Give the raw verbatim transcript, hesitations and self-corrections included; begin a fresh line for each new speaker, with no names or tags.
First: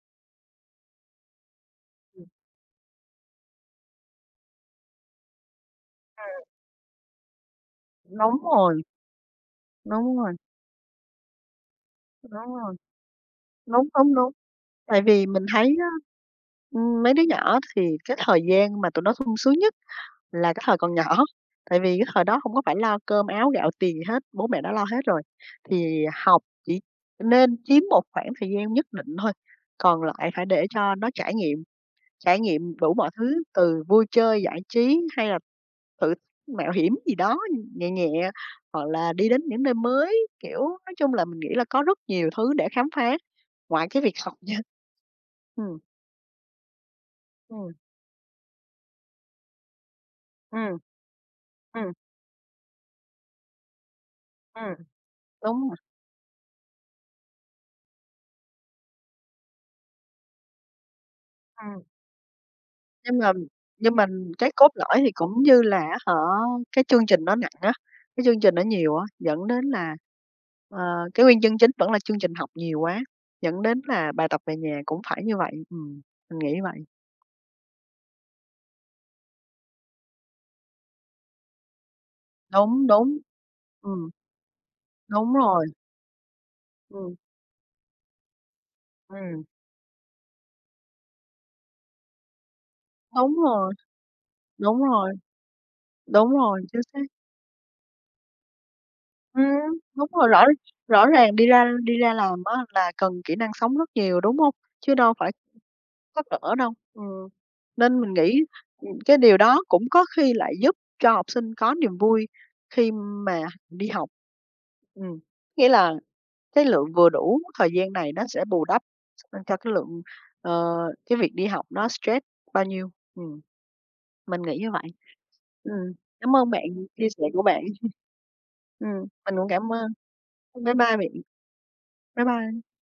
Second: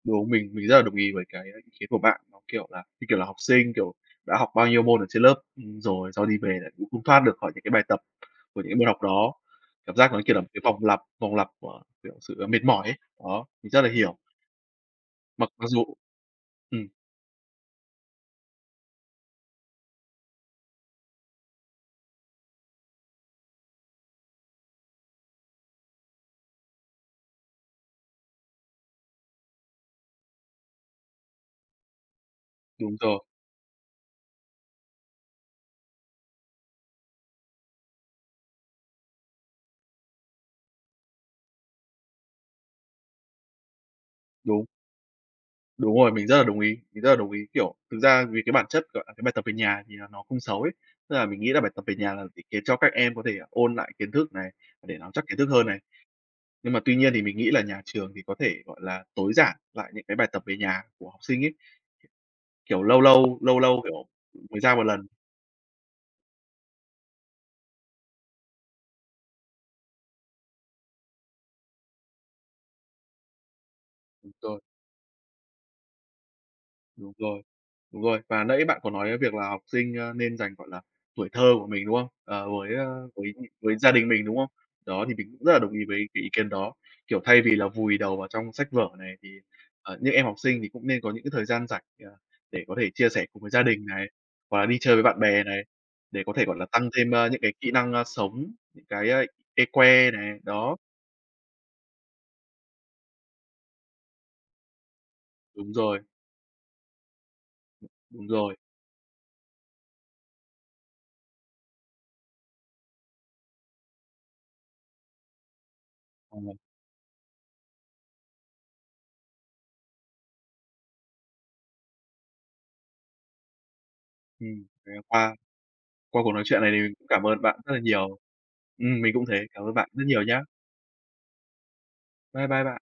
Đúng, mình mình rất là đồng ý với cái ý kiến của bạn,
Ừm.
nó, kiểu là, như, kiểu là, học sinh, kiểu, đã học bao nhiêu môn ở trên lớp, ừm, rồi sau đi
Ừm.
về lại cũng không thoát được khỏi những cái bài tập
Đúng
của những cái
rồi.
môn học đó. Cảm giác
Đúng
nó,
rồi.
kiểu là, một cái vòng lặp, vòng lặp của, kiểu, sự, à,
Đúng
mệt
rồi,
mỏi ấy, đó, mình rất
đúng,
là
đúng,
hiểu.
đúng. Tại vì mình
Mặc mặc
thấy
dù
á,
ừm.
ừm, mấy đứa nhỏ thì cái thời gian mà tụi nó sung sướng nhất là cái thời còn nhỏ, tại vì cái thời đó hông có phải lo cơm áo gạo tiền gì hết, bố mẹ đã lo hết rồi. Thì học chỉ nên chiếm một khoảng thời gian nhất định thôi, còn lại phải để cho nó trải nghiệm, trải nghiệm đủ
Đúng
mọi
rồi.
thứ từ vui chơi giải trí, hay là tự mạo hiểm gì đó nhẹ nhẹ hoặc là đi đến những nơi mới. Kiểu, nói chung là mình nghĩ là có rất nhiều thứ để khám phá ngoài cái việc học nha.
Đúng.
Ừm.
Đúng rồi, mình rất là đồng ý, mình rất là đồng ý,
Ừm.
kiểu, thực ra vì cái bản chất, gọi là, cái bài tập về nhà thì là nó không xấu ấy.
Ừm.
Tức là mình nghĩ là bài tập
Ừm.
về nhà là vì để cho các em có thể ôn lại kiến thức này,
Ừm,
để nắm chắc kiến thức hơn
đúng rồi.
này, nhưng mà tuy nhiên thì mình nghĩ là nhà trường thì có thể, gọi là, tối giản lại những cái bài tập về nhà của học sinh ấy,
Ừm.
kiểu, kiểu lâu
Nhưng mà
lâu, lâu lâu,
nhưng mà
kiểu,
cái
mới
cốt
ra một
lõi
lần.
thì cũng như là á hả, cái chương trình nó nặng á, cái chương trình nó nhiều á, dẫn đến là, ờ, cái nguyên nhân chính vẫn là chương trình học nhiều quá, dẫn đến là bài
Đúng
tập về
rồi.
nhà cũng phải như vậy. Ừm, mình nghĩ vậy.
Đúng rồi. Đúng rồi, và nãy bạn có nói cái việc là học sinh, a, nên dành, gọi là, tuổi thơ của mình, đúng không? Ờ, với á,
Đúng, đúng,
với, ưm, với gia đình
ừm.
mình, đúng không? Đó, thì mình
Đúng
cũng rất là
rồi.
đồng ý với cái ý kiến đó.
Ừm.
Kiểu, thay vì là vùi đầu vào trong sách vở này, thì,
Ừm.
ờ, những em học sinh thì cũng nên có những cái thời gian rảnh, ờ, để có thể chia sẻ
Đúng
cùng với gia
rồi.
đình này, hoặc là đi
Đúng
chơi với
rồi.
bạn bè này, để
Đúng
có thể gọi
rồi,
là
chính
tăng
xác.
thêm, ờ, những cái kỹ năng, a, sống, những cái, a,
Ừm,
cái
đúng
que
rồi,
nè,
rõ
đó.
rõ ràng đi ra đi ra làm á là cần kỹ năng sống rất nhiều, đúng hông? Chứ đâu phải
Đúng rồi.
sách vở đâu. Ừm, nên mình
Đúng
nghĩ,
rồi.
ừm, cái điều đó cũng có khi lại giúp cho học sinh có niềm vui khi mà đi học. Ừm, nghĩa là
À.
cái lượng vừa đủ thời gian này nó sẽ bù đắp, à, cho cái lượng ờ, cái việc đi học nó stress bao nhiêu, ừm. Mình nghĩ
Ừm,
như vậy.
thì qua
Ừm,
qua cuộc
cám
nói
ơn
chuyện
bạn
này thì
vì
mình cũng
chia
cảm
sẻ của
ơn bạn
bạn,
rất là nhiều.
ừm,
Ừm, mình cũng
mình
thế,
cũng
cảm
cảm
ơn bạn
ơn.
rất nhiều nhá.
Bye bye bạn, bye
Bye
bye.
bye bạn.